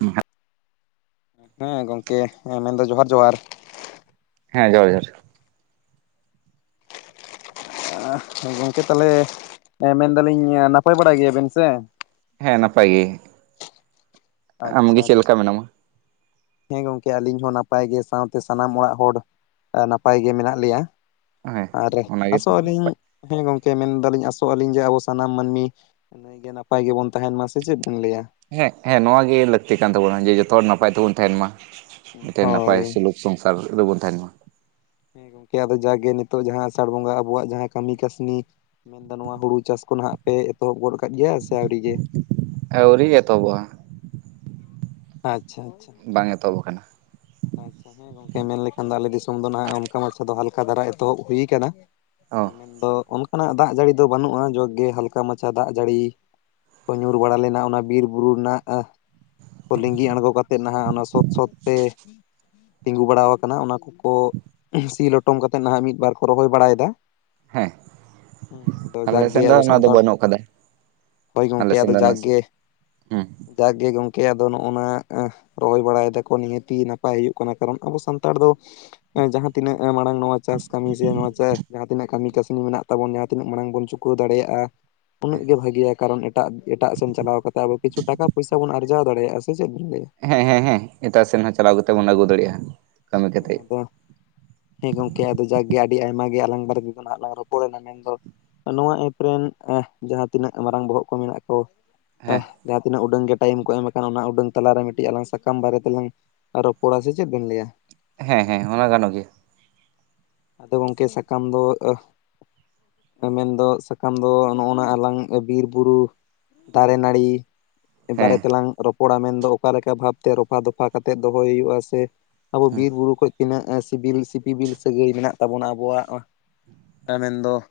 ᱦᱮᱸ ᱦᱮᱸ ᱜᱚᱝᱠᱮᱸ ᱢᱮᱱᱫᱚ ᱡᱚᱦᱟᱨ ᱡᱚᱦᱟᱨ ᱾ ᱦᱮᱸ ᱡᱚᱦᱟᱨ ᱡᱚᱦᱟᱨ ᱾ ᱜᱚᱝᱠᱮ ᱛᱟᱦᱚᱞᱮ ᱢᱮᱱ ᱫᱟᱹᱞᱤᱧ ᱱᱟᱯᱟᱭ ᱵᱟᱲᱟ ᱜᱮᱭᱟᱵᱮᱱ ᱥᱮ? ᱦᱮᱸ ᱱᱟᱯᱟᱭ ᱜᱮ ᱾ ᱟᱪᱪᱷᱟ ᱟᱪᱪᱷᱟ ᱾ ᱢᱮᱱᱟᱢᱟ ᱦᱮᱸ ᱜᱚᱝᱠᱮ ᱟᱹᱞᱤᱧ ᱦᱚᱸ ᱱᱟᱯᱟᱭ ᱜᱮ, ᱥᱟᱶᱛᱮ ᱥᱟᱱᱟᱢ ᱚᱲᱟᱜ ᱦᱚᱲ ᱱᱟᱯᱟᱭ ᱜᱮ ᱢᱮᱱᱟᱜ ᱞᱮᱭᱟ ᱾ ᱦᱮᱸ ᱟᱨ ᱚᱱᱟᱜᱮ ᱟᱥᱚᱜ ᱟᱹᱞᱤᱧ ᱦᱮᱸ ᱜᱚᱢᱠᱮ ᱢᱮᱱ ᱫᱟᱹᱞᱤᱧ ᱟᱥᱚᱜ ᱟᱹᱞᱤᱧ ᱡᱮ ᱟᱵᱚ ᱥᱟᱱᱟᱢ ᱢᱟᱹᱱᱢᱤ ᱱᱟᱹᱭᱜᱮ ᱱᱟᱯᱟᱭ ᱜᱮᱵᱚᱱ ᱛᱟᱦᱮᱱ ᱢᱟ ᱥᱮ ᱪᱮᱫ ᱵᱤᱱ ᱞᱟᱹᱭᱟ? ᱦᱮᱸ ᱦᱮᱸ ᱱᱚᱶᱟ ᱜᱮ ᱞᱟᱹᱠᱛᱤ ᱠᱟᱱ ᱛᱟᱵᱚᱱᱟ ᱡᱮ ᱡᱷᱚᱛᱚ ᱦᱚᱲ ᱱᱟᱯᱟᱭ ᱛᱮᱵᱩᱱ ᱛᱟᱦᱮᱱ ᱢᱟ ᱾ ᱢᱤᱫᱴᱮᱱ ᱱᱟᱯᱟᱭ ᱦᱳᱭ ᱥᱩᱞᱩᱠ ᱥᱚᱝᱥᱟᱨ ᱨᱮᱵᱚᱱ ᱛᱟᱦᱮᱱ ᱢᱟ ᱾ ᱦᱮᱸ ᱜᱚᱝᱠᱮ ᱟᱫᱚ ᱡᱟᱜᱮ ᱱᱤᱛᱚᱜ ᱡᱟᱦᱟᱸ ᱟᱥᱟᱲ ᱵᱚᱸᱜᱟ ᱟᱵᱚᱣᱟᱜ ᱡᱟᱦᱟᱸ ᱠᱟᱹᱢᱤ ᱠᱟᱹᱥᱱᱤ ᱢᱮᱱ ᱫ ᱱᱚᱸᱣᱟ ᱦᱩᱲᱩ ᱪᱟᱥ ᱠᱚ ᱱᱟᱦᱟᱜ ᱯᱮ ᱮᱛᱚᱦᱚᱵ ᱜᱚᱫ ᱠᱟᱜ ᱜᱮᱭᱟ ᱥᱮ ᱟᱹᱣᱨᱤ ᱜᱮ? ᱟᱹᱣᱨᱤ ᱮᱛᱚᱵᱚᱜ-ᱟ ᱾ ᱟᱪᱪᱷᱟ ᱟᱪᱪᱷᱟ ᱾ ᱵᱟᱝ ᱮᱛᱚᱦᱚᱵ ᱟᱠᱟᱱᱟ ᱾ ᱟᱪᱪᱷᱟ ᱦᱮᱸ ᱜᱚᱝᱠᱮ ᱢᱮᱱ ᱞᱮᱠᱷᱟᱱ ᱫᱚ ᱟᱞᱮ ᱫᱤᱥᱚᱢ ᱫᱚ ᱱᱟᱦᱟᱜ ᱚᱱᱠᱟ ᱢᱟᱪᱷᱟ ᱫᱚ ᱦᱟᱞᱠᱟ ᱫᱷᱟᱨᱟ ᱮᱛᱚᱦᱚᱵ ᱦᱩᱭ ᱠᱟᱱᱟ ᱾ ᱚ ᱮᱸ ᱢᱮᱱᱫᱚ ᱚᱱᱠᱟᱱᱟᱜ ᱫᱟᱜ ᱡᱟᱹᱲᱤ ᱫᱚ ᱵᱟᱹᱱᱩᱜ-ᱟ ᱡᱳᱜ ᱜᱮ ᱦᱟᱞᱠᱟ ᱢᱟᱪᱷᱟ ᱫᱟᱜ ᱡᱟᱹᱲᱤ ᱠᱚ ᱧᱩᱨ ᱵᱟᱲᱟ ᱞᱮᱱᱟ ᱚᱱᱟ ᱵᱤᱨ ᱵᱩᱨᱩ ᱨᱮᱱᱟᱜ ᱞᱤᱸᱜᱤ ᱟᱬᱜᱚ ᱠᱟᱛᱮᱫ ᱱᱟᱦᱟᱜ ᱚᱱᱟ ᱥᱚᱛ ᱥᱚᱛ ᱛᱮ ᱛᱤᱸᱜᱩ ᱵᱟᱲᱟ ᱟᱠᱟᱱᱟ ᱚᱱᱟ ᱠᱚᱠᱚ ᱥᱤ ᱞᱚᱴᱚᱢ ᱠᱟᱛᱮᱜ ᱱᱟᱦᱟᱜ ᱢᱤᱫᱵᱟᱨ ᱠᱚ ᱨᱚᱦᱚᱭ ᱵᱟᱲᱟᱭᱮᱫᱟ ᱾ ᱦᱮᱸ ᱦᱮᱸ ᱟᱫᱚ ᱟᱞᱮ ᱡᱟᱠ ᱜᱮ ᱥᱮᱱ ᱫᱚ ᱟᱵᱚ ᱚᱱᱟ ᱫᱚ ᱥᱟᱱᱛᱟᱲ ᱵᱟᱹᱱᱩᱜ ᱟᱠᱟᱫᱟ ᱦᱳᱭ ᱟᱞᱮ ᱜᱚᱢᱠᱮ ᱥᱮᱱ ᱟᱫᱚ ᱫᱚ ᱡᱟᱜ ᱱᱟᱥᱮ ᱜᱮ ᱦᱮᱸ ᱡᱟᱠ ᱜᱮ ᱜᱚᱝᱠᱮ ᱟᱫᱚ ᱱᱚᱜ-ᱚᱱᱟ ᱨᱚᱦᱚᱭ ᱵᱟᱲᱟᱭ ᱫᱟᱠᱚ ᱱᱤᱦᱟᱹᱛᱤ ᱱᱟ ᱱᱟᱯᱟᱭ ᱦᱩᱭᱩᱜ ᱠᱟᱱᱟ ᱾ ᱠᱟᱨᱚᱱ ᱟᱵᱚ ᱥᱟᱱᱛᱟᱲ ᱫᱚ ᱡᱟᱦᱟᱸ ᱛᱤᱱᱟᱹᱜ ᱢᱟᱲᱟᱝ ᱱᱚᱣᱟ ᱪᱟᱥ ᱠᱟᱹᱢᱤ ᱥᱮ ᱡᱟᱦᱟᱸ ᱛᱤᱱᱟᱹᱜ ᱠᱟᱹᱢᱤ ᱠᱟᱹᱥᱱᱤ ᱢᱮᱱᱟᱜ ᱛᱟᱵᱚᱱ ᱡᱟᱦᱟᱸ ᱛᱤᱱᱟᱹᱜ ᱢᱟᱲᱟᱝ ᱵᱚᱱ ᱪᱩᱠᱟᱹᱣ ᱫᱟᱲᱮᱭᱟᱜᱼᱟ ᱩᱱᱟᱹᱜ ᱜᱮ ᱵᱷᱟᱜᱮᱤᱭᱟ ᱾ ᱠᱟᱨᱚᱱ ᱮᱴᱟᱜ ᱮᱴᱟᱜ ᱥᱮᱱ ᱪᱟᱞᱟᱣ ᱠᱟᱛᱮᱫ ᱟᱵᱚ ᱠᱤᱪᱷᱩ ᱴᱟᱠᱟ ᱯᱚᱭᱥᱟ ᱵᱚᱱ ᱟᱨᱡᱟᱣ ᱫᱟᱲᱮᱭᱟᱜᱼᱟ ᱥᱮ ᱥᱮ ᱪᱮᱫ ᱵᱮᱱ ᱞᱮᱭᱟ? ᱦᱮᱸ ᱦᱮᱸ ᱦᱮᱸ ᱮᱴᱟᱜ ᱥᱮᱱ ᱦᱚᱸ ᱪᱟᱞᱟᱣ ᱠᱟᱛᱮ ᱵᱚᱱ ᱟᱹᱜᱩ ᱫᱟᱲᱮᱭᱟᱜᱼᱟ ᱾ ᱦᱮᱸ ᱟᱫᱚ ᱦᱮᱸ ᱜᱚᱝᱠᱮ ᱟᱫᱚ ᱡᱟᱠᱜᱮ ᱟᱹᱰᱤ ᱟᱭᱢᱟ ᱜᱮ ᱟᱞᱟᱝ ᱵᱟᱨ ᱛᱮᱫᱚ ᱞᱟᱝ ᱨᱚᱯᱚᱲᱱᱟ ᱢᱮᱱᱫᱚ ᱱᱚᱣᱟ ᱮᱯ ᱨᱮᱱ ᱡᱟᱦᱟᱸ ᱛᱤᱱᱟᱹᱜ ᱢᱟᱨᱟᱝ ᱵᱚᱦᱚᱜ ᱠᱚ ᱢᱮᱱᱟᱜ ᱠᱚ ᱦᱮᱸ ᱡᱟᱦᱟᱸ ᱛᱤᱱᱟᱹᱜ ᱩᱰᱟᱹᱝ ᱜᱮ ᱴᱟᱭᱤᱢ ᱠᱚ ᱮᱢ ᱟᱠᱟᱱᱟ ᱚᱱᱟ ᱩᱰᱟᱹᱝ ᱛᱟᱞᱟᱨᱮ ᱢᱤᱫᱴᱤᱡ ᱟᱞᱟᱝ ᱥᱟᱠᱟᱢ ᱵᱟᱨᱮ ᱛᱮᱞᱟᱝ ᱨᱚᱯᱚᱲᱟ ᱥᱮ ᱪᱮᱫ ᱵᱮᱱ ᱞᱟᱹᱭᱟ? ᱦᱮᱸ ᱦᱮᱸ ᱚᱱᱟ ᱜᱟᱱᱚ ᱦᱚ ᱜᱮᱭᱟ ᱾ ᱟᱫᱚ ᱜᱚᱝᱠᱮ ᱥᱟᱠᱟᱢ ᱫᱚ ᱢᱮᱱᱫᱚ ᱥᱟᱠᱟᱢ ᱫᱚ ᱱᱚᱜᱼᱚᱱᱟ ᱟᱞᱟᱝ ᱵᱤᱨ ᱵᱩᱨᱩ ᱫᱟᱨᱮ, ᱱᱟᱹᱲᱤ ᱦᱮᱸ ᱵᱟᱨᱮ ᱛᱮᱞᱟᱝ ᱨᱚᱯᱚᱲᱟ ᱢᱮᱱᱫᱚ ᱚᱠᱟᱞᱮᱠᱟ ᱵᱷᱟᱵᱛᱮ ᱨᱚᱯᱷᱟ ᱫᱚᱯᱷᱟ ᱠᱟᱛᱮᱫ ᱫᱚᱦᱚᱭ ᱦᱩᱭᱩᱜᱼᱟ ᱥᱮ ᱟᱵᱚ ᱦᱮᱸ ᱵᱤᱨ ᱵᱩᱨᱩ ᱠᱷᱚᱡ ᱛᱤᱱᱟᱹᱜ ᱥᱤᱵᱤᱞ ᱥᱤᱯᱤᱵᱤᱞ ᱥᱟᱹᱜᱟᱹᱭ ᱢᱮᱱᱟᱜ ᱛᱟᱵᱚᱱᱟ ᱟᱵᱚᱣᱟᱜ ᱾ ᱢᱮᱱ ᱫᱚ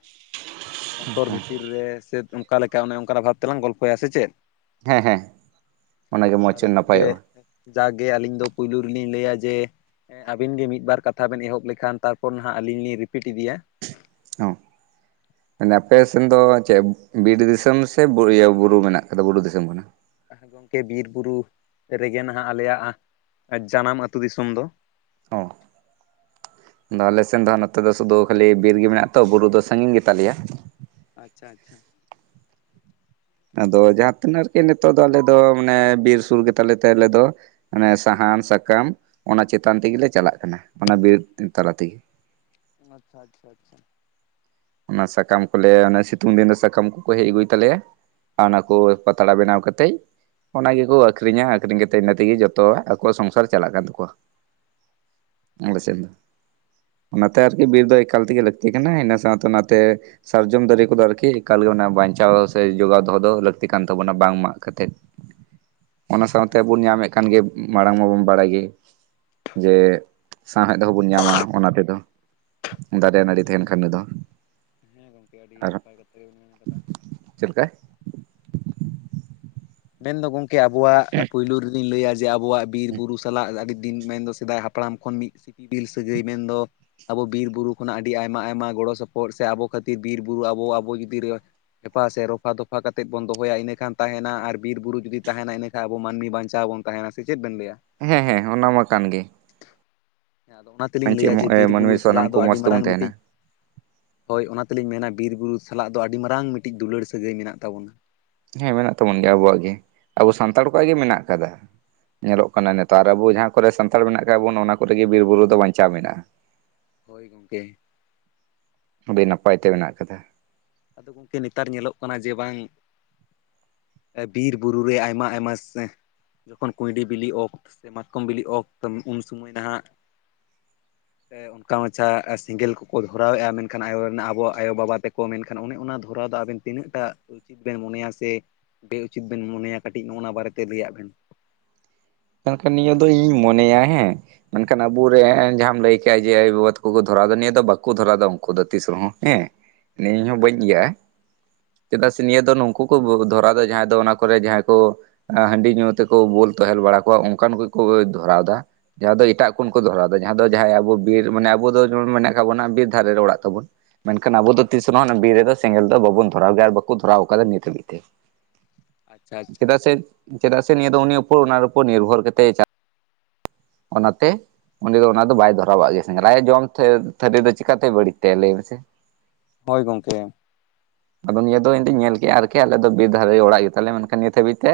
ᱚᱱᱛᱚᱨ ᱵᱷᱤᱛᱤᱨ ᱨᱮ ᱥᱮ ᱚᱱᱠᱟ ᱞᱮᱠᱟ ᱚᱱᱮ ᱚᱱᱠᱟᱱᱟᱜ ᱵᱷᱟᱵᱽ ᱛᱮᱞᱟᱝ ᱜᱚᱞᱯᱷᱚᱭᱟ ᱥᱮ ᱪᱮᱫ? ᱦᱮᱸ ᱦᱮᱸ ᱚᱱᱟᱜᱮ ᱢᱚᱪ ᱱᱟᱯᱟᱭᱚᱜᱼᱟ ᱾ ᱡᱟᱠᱜᱮ ᱟᱹᱞᱤᱧ ᱫᱚ ᱯᱩᱭᱞᱩ ᱨᱮᱞᱤᱧ ᱞᱟᱹᱭᱟ ᱡᱮ ᱟᱵᱤᱱ ᱜᱮ ᱢᱤᱫᱵᱟᱨ ᱠᱟᱛᱷᱟ ᱵᱮᱱ ᱞᱮᱠᱷᱟᱱ ᱛᱟᱨᱯᱚᱨ ᱱᱟᱦᱟᱜ ᱟᱹᱞᱤᱧ ᱞᱤᱧ ᱨᱤᱯᱤᱴ ᱤᱫᱤᱭᱟ ᱾ ᱦᱚᱸ ᱟᱯᱮ ᱥᱮᱱ ᱫᱚ ᱪᱮᱫ ᱵᱤᱨ ᱫᱤᱥᱚᱢ ᱥᱮ ᱵᱩᱨᱩ ᱢᱮᱱᱟᱜ ᱠᱟᱫᱟ ᱵᱩᱨᱩ ᱫᱤᱥᱚᱢ ᱠᱟᱱᱟ? ᱜᱚᱢᱠᱮ ᱵᱤᱨ ᱵᱩᱨᱩ ᱨᱮᱜᱮ ᱱᱟᱦᱟᱜ ᱟᱞᱮᱭᱟᱜ ᱡᱟᱱᱟᱢ ᱟᱹᱛᱩ ᱫᱤᱥᱚᱢ ᱫᱚ ᱾ ᱚ ᱟᱫᱚ ᱟᱞᱮ ᱥᱮᱱ ᱫᱚ ᱱᱚᱛᱮ ᱫᱚ ᱥᱩᱫᱩ ᱠᱷᱟᱹᱞᱤ ᱵᱤᱨ ᱜᱮ ᱢᱮᱱᱟᱜ ᱟᱛᱚ ᱵᱩᱨᱩ ᱫᱚ ᱥᱟᱺᱜᱤᱧ ᱜᱮ ᱛᱟᱞᱮᱭᱟ ᱾ ᱟᱪᱪᱷᱟ ᱟᱪᱪᱷᱟ ᱟᱫᱚ ᱡᱟᱦᱟᱸ ᱛᱤᱱᱟᱹᱜ ᱨᱮᱜᱮ ᱱᱤᱛᱚᱜ ᱫᱚ ᱟᱞᱮ ᱫᱚ ᱢᱟᱱᱮ ᱵᱤᱨ ᱥᱩᱨ ᱜᱮᱛᱟᱞᱮ ᱛᱮ ᱟᱞᱮ ᱫᱚ ᱟᱱᱮ ᱥᱟᱦᱟᱱ ᱥᱟᱠᱟᱢ ᱚᱱᱟ ᱪᱮᱛᱟᱱ ᱛᱮᱜᱮᱞᱮ ᱪᱟᱞᱟᱜ ᱠᱟᱱᱟ ᱚᱱᱟ ᱵᱤᱨ ᱛᱟᱞᱟ ᱛᱮᱜᱮ ᱟᱪᱪᱷᱟ ᱟᱪᱪᱷᱟ ᱟᱪᱪᱷᱟ ᱚᱱᱟ ᱥᱟᱠᱟᱢ ᱠᱚᱞᱮ ᱟᱱᱟ ᱥᱤᱛᱩᱝ ᱫᱤᱱ ᱨᱮ ᱥᱟᱠᱟᱢ ᱠᱚᱠᱚ ᱦᱮᱡ ᱟᱹᱜᱩᱭ ᱛᱟᱞᱮᱭᱟ ᱟᱨ ᱚᱱᱟ ᱠᱚ ᱯᱟᱛᱲᱟ ᱵᱮᱱᱟᱣ ᱠᱟᱛᱮᱡ ᱚᱱᱟ ᱜᱮᱠᱚ ᱟᱠᱷᱨᱤᱧᱟ ᱟᱠᱷᱨᱤᱧ ᱠᱟᱛᱮᱫ ᱤᱱᱟᱹ ᱛᱮᱜᱮ ᱡᱚᱛᱚ ᱟᱠᱚᱣᱟᱜ ᱥᱚᱝᱥᱟᱨ ᱪᱟᱞᱟᱜ ᱠᱟᱱ ᱛᱟᱠᱚᱣᱟ ᱟᱞᱮ ᱥᱮᱱᱫᱚ ᱟᱱᱟ ᱛᱮ ᱟᱨᱠᱤ ᱵᱤᱨ ᱫᱚ ᱮᱠᱟᱞ ᱛᱮᱜᱮ ᱞᱟᱹᱠᱛᱤ ᱠᱟᱱᱟ ᱤᱱᱟᱹ ᱥᱟᱶᱛᱮ ᱛᱚᱱᱟᱛᱮ ᱥᱟᱨᱡᱚᱢ ᱫᱟᱨᱮ ᱠᱚᱫᱚ ᱟᱨᱠᱤ ᱮᱠᱟᱞ ᱜᱮ ᱚᱱᱟ ᱵᱟᱧᱪᱟᱣ ᱫᱚ ᱥᱮ ᱡᱚᱜᱟᱣ ᱫᱚᱦᱚ ᱫᱚ ᱞᱟᱹᱠᱛᱤ ᱠᱟᱱ ᱛᱟᱵᱚᱱᱟ ᱵᱟᱝ ᱢᱟᱜ ᱠᱟᱛᱮᱫ [inaudible] ᱚᱱᱟ ᱟᱪᱪᱷᱟ ᱥᱟᱶᱛᱮᱵᱚᱱ ᱟᱪᱪᱷᱟ ᱧᱟᱢᱮᱫ ᱠᱟᱱ ᱜᱮ ᱢᱟᱲᱟᱝ ᱢᱟᱵᱚᱱ ᱵᱟᱲᱟᱭ ᱜᱮ ᱡᱮ ᱥᱟᱶᱦᱮᱫ ᱦᱚᱵᱚᱱ ᱧᱟᱢᱟ ᱚᱱᱟ ᱛᱮᱫᱚ ᱫᱟᱨᱮ ᱱᱟᱹᱲᱤ ᱛᱟᱦᱮᱱ ᱠᱷᱟᱱ ᱜᱮ ᱫᱚ ᱦᱮᱸ ᱜᱚᱝᱠᱮ ᱟᱹᱰᱤ ᱜᱮ ᱟᱨ ᱱᱟᱯᱟᱭ ᱠᱟᱛᱷᱟ ᱜᱮᱢ ᱢᱮᱱ ᱟᱠᱟᱫᱟ ᱪᱮᱫ ᱞᱮᱠᱟ ᱢᱮᱱᱫᱚ ᱜᱚᱢᱠᱮ ᱟᱵᱚᱣᱟᱜ ᱯᱩᱭᱭᱞᱳ ᱨᱮᱞᱤᱧ ᱞᱟᱹᱭᱟ ᱡᱮ ᱟᱵᱚᱣᱟᱜ ᱵᱤᱨ ᱵᱩᱨᱩ ᱥᱟᱞᱟᱜ ᱟᱹᱰᱤ ᱫᱤᱱ ᱢᱮᱱᱫᱚ ᱥᱮᱫᱟᱭ ᱦᱟᱯ ᱦᱟᱯᱲᱟᱢ ᱠᱷᱚᱱ ᱢᱤᱫ ᱥᱤᱯᱤᱵᱤᱞ ᱥᱟᱹᱜᱟᱹᱭ ᱢᱮᱱᱫᱚ ᱟᱵᱚ ᱵᱤᱨᱵᱩᱨᱩ ᱠᱷᱚᱱᱟᱜ ᱟᱹᱰᱤ ᱟᱭᱢᱟ ᱟᱭᱢᱟ ᱜᱚᱲᱚ ᱥᱚᱯᱚᱦᱚᱫ ᱥᱮ ᱟᱵᱚ ᱠᱷᱟᱹᱛᱤᱨ ᱵᱤᱨᱼᱵᱩᱨᱩ ᱟᱵᱚ ᱟᱵᱚ ᱡᱩᱫᱤ ᱨᱮᱯᱷᱟ ᱥᱮ ᱨᱚᱯᱷᱟ ᱫᱚᱯᱷᱟ ᱠᱟᱛᱮᱫ ᱵᱚᱱ ᱫᱚᱦᱚᱭᱟ ᱤᱱᱟᱹᱠᱷᱟᱱ ᱛᱟᱦᱮᱱᱟ ᱟᱨ ᱵᱤᱨ ᱵᱩᱨᱩ ᱡᱩᱫᱤ ᱛᱟᱦᱮᱱᱟ ᱤᱱᱟᱹᱠᱷᱟᱱ ᱟᱵᱚ ᱢᱟᱹᱱᱢᱤ ᱵᱟᱧᱪᱟᱣ ᱵᱚᱱ ᱛᱟᱦᱮᱱᱟ ᱥᱮ ᱪᱮᱫ ᱵᱮᱱ ᱞᱟᱹᱭᱟ ᱦᱮᱸ ᱦᱮᱸ ᱚᱱᱟ ᱢᱟ ᱠᱟᱱ ᱜᱮ ᱟᱫᱚ ᱚᱱᱟ ᱛᱮᱞᱤᱧ ᱵᱟᱧᱪᱮ ᱞᱟᱹᱭᱟ ᱡᱮ ᱵᱤᱨᱵᱩᱨᱩ ᱢᱟᱹᱱᱢᱤ ᱥᱟᱞᱟᱜ ᱥᱟᱱᱟᱢ ᱫᱚ ᱠᱚ ᱟᱹᱰᱤ ᱢᱚᱸᱡᱽ ᱛᱮᱵᱚᱱ ᱢᱟᱨᱟᱝ ᱛᱟᱦᱮᱱᱟ ᱢᱤᱫᱴᱤᱡ ᱦᱳᱭ ᱚᱱᱟ ᱛᱮᱞᱤᱧ ᱢᱮᱱᱟ ᱵᱤᱨ ᱵᱩᱨᱩ ᱥᱟᱞᱟᱜ ᱫᱚ ᱟᱹᱰᱤ ᱢᱟᱨᱟᱝ ᱢᱤᱫᱴᱤᱡ ᱫᱩᱞᱟᱹᱲ ᱥᱟᱹᱜᱟᱹᱭ ᱢᱮᱱᱟᱜ ᱛᱟᱵᱚᱱᱟ ᱦᱮᱸ ᱢᱮᱱᱟᱜ ᱛᱟᱵᱚᱱ ᱜᱮᱭᱟ ᱟᱵᱚᱣᱟᱜ ᱜᱮ ᱟᱵᱚ ᱥᱟᱱᱛᱟᱲ ᱠᱚᱣᱟᱜ ᱜᱮ ᱢᱮᱱᱟᱜ ᱠᱟᱫᱟ ᱧᱮᱞᱚᱜ ᱠᱟᱱᱟ ᱱᱮᱛᱟᱨ ᱟᱵᱚ ᱡᱟᱦᱟᱸ ᱠᱚᱨᱮ ᱥᱟᱱᱛᱟᱲ ᱢᱮᱱᱟᱜ ᱠᱟᱜ ᱵᱚᱱᱟ ᱚᱱᱟ ᱠᱚᱨᱮ ᱜᱮ ᱵᱤᱨ ᱵᱩᱨᱩ ᱫᱚ ᱵᱟᱧᱪᱟᱣ ᱢᱮᱱᱟᱜᱼᱟ [inaudible] ᱦᱳᱭ ᱜᱚᱝᱠᱮ ᱟᱹᱰᱤ ᱱᱟᱯᱟᱭ ᱛᱮ ᱢᱮᱱᱟᱜ ᱠᱟᱫᱟ ᱟᱫᱚ ᱜᱚᱝᱠᱮ ᱱᱮᱛᱟᱨ ᱧᱮᱞᱚᱜ ᱠᱟᱱᱟ ᱡᱮ ᱵᱟᱝ ᱵᱤᱨ ᱵᱩᱨᱩᱨᱮ ᱟᱭᱢᱟ ᱟᱭᱢᱟ ᱥᱮᱸ ᱡᱚᱠᱷᱚᱱ ᱠᱩᱸᱩᱭᱰᱤ ᱵᱤᱞᱤ ᱚᱠᱛᱥ ᱥᱮ ᱢᱟᱛᱠᱚᱢ ᱵᱤᱞᱤ ᱚᱠ ᱩᱱ ᱥᱚᱢᱚᱭ ᱱᱟᱦᱟᱜ ᱚᱱᱠᱟ ᱢᱟᱪᱷᱟ ᱥᱮᱸᱜᱮᱞ ᱠᱚᱠᱚ ᱫᱷᱚᱨᱟᱣᱮᱫᱼᱟ ᱢᱮᱱᱠᱷᱟᱱ ᱟᱭᱚ ᱨᱮᱱᱟᱜ ᱟᱵᱟᱣᱟᱜ ᱟᱭᱳ ᱵᱟᱵᱟ ᱛᱮᱠᱚ ᱢᱮᱱᱠᱷᱟᱱ ᱮᱱᱠᱷᱟᱱ ᱚᱱᱮ ᱚᱱᱟ ᱫᱷᱚᱨᱟᱣ ᱫᱚ ᱟᱵᱮᱱ ᱛᱤᱱᱟᱹᱜ ᱴᱟᱜ ᱩᱪᱤᱛ ᱵᱮᱱ ᱢᱚᱱᱮᱭᱟ ᱥᱮ ᱵᱮ ᱩᱪᱤᱛ ᱵᱮᱱ ᱢᱚᱱᱮᱭᱟ ᱠᱟᱹᱴᱤᱡ ᱱᱚᱜᱼᱚ ᱱᱟᱣᱟ ᱵᱟᱨᱮ ᱛᱮ ᱞᱟᱹᱭᱟᱜ ᱵᱮᱱ ᱢᱮᱱᱠᱷᱟᱱ ᱱᱤᱭᱟᱹ ᱫᱚ ᱤᱧᱤᱧ ᱢᱚᱱᱮᱭᱟ ᱦᱮᱸ ᱢᱮᱱᱠᱷᱟᱱ ᱟᱵᱚᱨᱮᱱ ᱡᱟᱦᱟᱸᱟᱢ ᱞᱟᱹᱭ ᱠᱮᱜᱼᱟ ᱡᱮ ᱟᱭᱳᱵᱟ ᱵᱟᱵᱟ ᱛᱟᱠᱚ ᱠᱚ ᱫᱷᱚᱨᱟᱣᱫᱟ ᱱᱤᱭᱟᱹ ᱫᱚ ᱵᱟᱠᱚ ᱫᱷᱚᱨᱟᱣᱫᱟ ᱩᱱᱠᱩ ᱫᱚ ᱛᱤᱥ ᱨᱮᱦᱚᱸ ᱦᱮᱸ ᱱᱮᱧ ᱦᱚᱸ ᱵᱟᱹᱧ ᱟᱪᱪᱷᱟ ᱟᱪᱪᱷᱟ ᱤᱭᱟᱜᱼᱟ᱾ ᱪᱮᱫᱟᱜ ᱥᱮ ᱱᱤᱭᱟᱹ ᱫᱚ ᱱᱩᱝᱠᱩ ᱠᱚ ᱫᱷᱚᱨᱟ ᱫᱚ ᱡᱟᱦᱟᱸᱭ ᱫᱚ ᱚᱱᱟ ᱠᱚᱨᱮ ᱡᱟᱦᱟᱸᱭ ᱠᱚ ᱦᱟᱺᱰᱤ ᱧᱩ ᱛᱮᱠᱚ ᱵᱳᱚᱞ ᱛᱦᱮᱞ ᱵᱟᱲᱟ ᱠᱚᱜᱼᱟ ᱚᱱᱠᱟᱱ ᱠᱚᱠᱚ ᱫᱷᱚᱨᱟᱣ ᱮᱫᱟ ᱡᱟᱦᱟᱸ ᱫᱚ ᱮᱴᱟᱜ ᱠᱷᱚᱱ ᱟᱪᱪᱷᱟ ᱠᱚ ᱫᱷᱚᱨᱟᱣ ᱟᱫᱟ᱾ ᱡᱟᱦᱟᱸ ᱫᱚ ᱡᱟᱦᱟᱸᱭ ᱟᱵᱚ ᱵᱤᱨ ᱚᱱᱮ ᱟᱵᱚ ᱫᱚ ᱡᱮᱢᱚᱱ ᱢᱮᱱᱟᱜ ᱠᱟᱜ ᱵᱚᱱᱟ ᱵᱤᱨ ᱫᱷᱟᱨᱮ ᱨᱮ ᱚᱲᱟᱜ ᱛᱟᱵᱚᱱ ᱢᱮᱱᱠᱷᱟᱱ ᱟᱵᱚ ᱫᱚ ᱛᱤᱥ ᱨᱮᱦᱚ ᱵᱤᱨ ᱨᱮᱫᱚ ᱥᱮᱸᱜᱮᱞ ᱫᱚ ᱵᱟᱵᱚᱱ ᱫᱷᱚᱨᱟᱣ ᱜᱮᱭᱟ ᱟᱨ ᱵᱟᱠᱚ ᱫᱷᱚᱨᱟᱣ ᱠᱟᱫᱟ ᱱᱤᱛ ᱦᱟᱹᱵᱤᱡ ᱛᱮ᱾ ᱟᱪᱪᱷᱟ ᱟᱪᱪᱷᱟ ᱪᱮᱫᱟᱜ ᱥᱮ ᱪᱮᱫᱟᱜ ᱥᱮ ᱱᱤᱭᱟᱹ ᱫᱚ ᱩᱱᱤ ᱩᱯᱚᱨ ᱚᱱᱟ ᱩᱯᱚᱨ ᱱᱤᱨᱵᱷᱚᱨ ᱠᱟᱛᱮ ᱪᱟᱞᱟᱜ ᱚᱱᱟᱛᱮ ᱚᱰᱮ ᱫᱚ ᱚᱱᱟ ᱫᱚ ᱵᱟᱭ ᱫᱷᱚᱨᱟᱣᱟᱜ ᱜᱮᱭᱟ ᱥᱮ ᱟᱭᱟᱜ ᱡᱚᱢ ᱛᱷᱟᱹᱨᱤ ᱫᱚ ᱪᱤᱠᱠᱟᱛᱮᱭ ᱵᱟᱹᱲᱤᱡ ᱛᱟᱭᱟ ᱞᱟᱹᱭ ᱢᱮᱥᱮ ᱦᱳᱭ ᱜᱚᱝᱠᱮ ᱟᱫᱚ ᱱᱤᱭᱟᱹ ᱫᱚ ᱤᱧ ᱫᱧ ᱧᱮᱞ ᱠᱮᱫᱼᱟ ᱟᱹᱨᱠᱤ ᱟᱞᱮ ᱫᱚ ᱵᱤᱨ ᱫᱷᱟᱨᱮ ᱚᱲᱟᱜ ᱜᱮᱛᱟᱞᱮᱭᱟ ᱢᱮᱱᱠᱷᱟᱱ ᱱᱤᱛ ᱦᱟᱹᱵᱤᱡ ᱛᱮ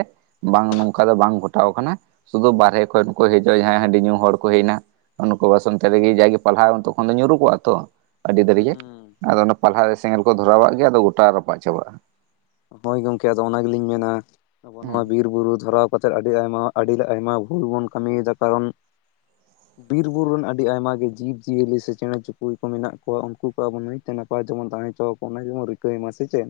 ᱵᱟᱝ ᱱᱚᱝᱠᱟ ᱫᱚ ᱵᱟᱝ ᱜᱷᱚᱴᱟᱣ ᱠᱟᱱᱟ ᱥᱩᱫᱩ ᱵᱟᱦᱨᱮ ᱠᱷᱚᱡ ᱠᱚ ᱦᱮᱡ ᱡᱟᱦᱟᱸᱭ ᱦᱟᱺᱰᱤ ᱧᱩ ᱦᱚᱲ ᱠᱚ ᱦᱮᱡ ᱮᱱᱟ ᱩᱱᱩᱠᱩ ᱵᱟᱥ ᱚᱱ ᱛᱮ ᱨᱮᱜᱮ ᱡᱟᱜᱮ ᱯᱟᱞᱦᱟᱣ ᱛᱚᱠᱷᱚᱱ ᱫᱚ ᱧᱩᱨᱩ ᱠᱚᱜᱼᱟ ᱛᱚ ᱟᱹᱰᱤ ᱫᱟᱹᱨ ᱜᱮ ᱦᱩᱸ ᱟᱫᱚ ᱚᱱᱟ ᱯᱟᱞᱦᱟᱣ ᱨᱮ ᱥᱮᱸᱜᱮᱞ ᱠᱚ ᱫᱷᱚᱨᱟᱣᱟᱜ ᱜᱮ ᱟᱫᱚ ᱜᱚᱴᱟ ᱨᱟᱯᱟᱜ ᱪᱟᱵᱟᱜᱼᱟ᱾ ᱦᱳᱭ ᱜᱚᱝᱠᱮ ᱟᱫᱚ ᱚᱱᱟ ᱜᱮᱞᱤᱧ ᱢᱮᱱᱟ ᱱᱚᱜᱼᱚ ᱱᱟᱣᱟ ᱦᱩᱸ ᱵᱤᱨ ᱵᱤᱨ ᱵᱩᱨᱩ ᱫᱷᱚᱨᱟᱣ ᱠᱟᱛᱮᱫ ᱟᱹᱰᱤ ᱟᱭᱢᱟ ᱟᱹᱰᱤ ᱟᱭᱢᱟ ᱵᱷᱩᱞ ᱵᱚᱱ ᱠᱟᱹᱢᱤᱭᱮᱫᱟ ᱠᱟᱨᱚᱱ [unintelligible] ᱵᱤᱨ ᱵᱩᱨᱩ ᱨᱮᱱ ᱟᱹᱰᱤ ᱟᱭᱢᱟ ᱜᱮ ᱡᱤᱵᱽᱡᱤᱭᱟᱹᱞᱤ ᱥᱮ ᱪᱮᱬᱮ ᱪᱩᱯᱲᱤ ᱠᱚ ᱢᱮᱱᱟᱜ ᱠᱚᱣᱟ ᱩᱱᱠᱩ ᱠᱚ ᱟᱵᱚ ᱱᱟᱹᱭ ᱛᱮ ᱱᱟᱯᱟᱭ ᱛᱮᱵᱚᱱ ᱛᱟᱦᱮ ᱦᱚᱪᱚᱣᱟ ᱠᱚ [inaudible] ᱨᱤᱠᱟᱹᱭ ᱢᱟ ᱥᱮ ᱪᱮᱫ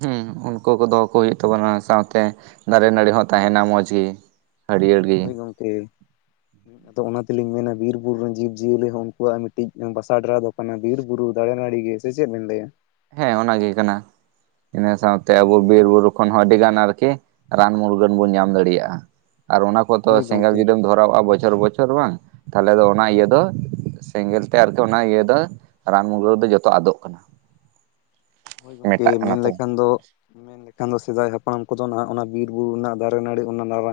ᱦᱮᱸ ᱩᱱᱠᱩ ᱠᱚ ᱫᱚᱦᱚ ᱠᱚ ᱦᱩᱭᱩᱜ ᱛᱟᱵᱚᱱᱟ ᱥᱟᱶᱛᱮ ᱫᱟᱨᱮ ᱱᱟᱹᱲᱤ ᱦᱚᱸ ᱛᱟᱦᱮᱱᱟ ᱢᱚᱡᱽ ᱜᱮ ᱦᱟᱹᱨᱭᱟᱹᱲ ᱜᱤ ᱴᱷᱤᱠ ᱟᱫᱚ ᱚᱱᱟ ᱛᱮᱞᱤᱧ ᱢᱮᱱᱟ ᱵᱤᱨ ᱵᱩᱨᱩ ᱨᱮᱱ ᱡᱤᱵᱽᱡᱤᱭᱟᱹᱞᱤ ᱦᱚᱸ ᱩᱱᱠᱩᱣᱟᱜ ᱢᱤᱫᱴᱤᱡ ᱵᱟᱥᱟ ᱰᱮᱨᱟ ᱫᱚ ᱚᱱᱟ ᱵᱤᱨ ᱵᱩᱨᱩ ᱫᱟᱨᱮ ᱱᱟᱲᱤ ᱜᱮ ᱥᱮ ᱪᱮᱫ ᱵᱤᱱ ᱞᱟᱹᱭᱟ᱾ ᱦᱮᱸ ᱚᱱᱟᱜᱮ ᱠᱟᱱᱟ᱾ ᱤᱱᱟᱹ ᱥᱟᱶᱛᱮ ᱟᱵᱚ ᱵᱤᱨ ᱵᱩᱨᱩ ᱠᱷᱚᱱ ᱦᱚᱸ ᱟᱹᱰᱤ ᱜᱟᱱ ᱟᱨᱠᱤ ᱨᱟᱱ ᱢᱩᱨᱜᱟᱹᱱ ᱵᱚᱱ ᱧᱟᱢ ᱫᱟᱲᱮᱭᱟᱜᱼᱟ᱾ ᱟᱨ ᱚᱱᱟ ᱠᱚᱫᱚ ᱦᱳᱭ ᱥᱮᱸᱜᱮᱞ ᱜᱚᱝᱠᱮ ᱡᱩᱫᱤᱢ ᱫᱷᱚ ᱠᱚᱨᱟᱼᱟ ᱵᱚᱪᱷᱚᱨ ᱵᱚᱪᱷᱚᱨ ᱵᱟᱝ ᱛᱟᱦᱚᱞᱮ ᱫᱚ ᱚᱱᱟ ᱤᱭᱟᱹ ᱫᱚ ᱥᱮᱸᱜᱮᱞ ᱛᱮ ᱟᱨᱠᱤ ᱚᱱᱟ ᱤᱭᱟᱹ ᱫᱚ ᱨᱟᱱ ᱢᱩᱨᱜᱟᱹᱱ ᱫᱚ ᱡᱚᱛᱚ ᱟᱫᱚᱜ ᱠᱟᱱᱟ᱾ ᱢᱮᱴᱟᱜ [inaudible] ᱠᱟᱱᱟ ᱢᱮᱱ ᱛᱚ ᱞᱮᱠᱷᱟᱱ ᱫᱚ ᱢᱮᱱ ᱞᱮᱠᱷᱟᱱ ᱫᱚ ᱥᱮᱫᱟᱭ ᱦᱟᱯᱲᱟᱢ ᱠᱚᱫᱚ ᱱᱟᱦᱟᱜ ᱚᱱᱟ ᱵᱤᱨ ᱵᱩᱨᱩ ᱨᱮᱱᱟᱜ ᱫᱟᱨᱮ ᱱᱟᱹᱲᱤ ᱚᱱᱟ ᱱᱟᱨᱟ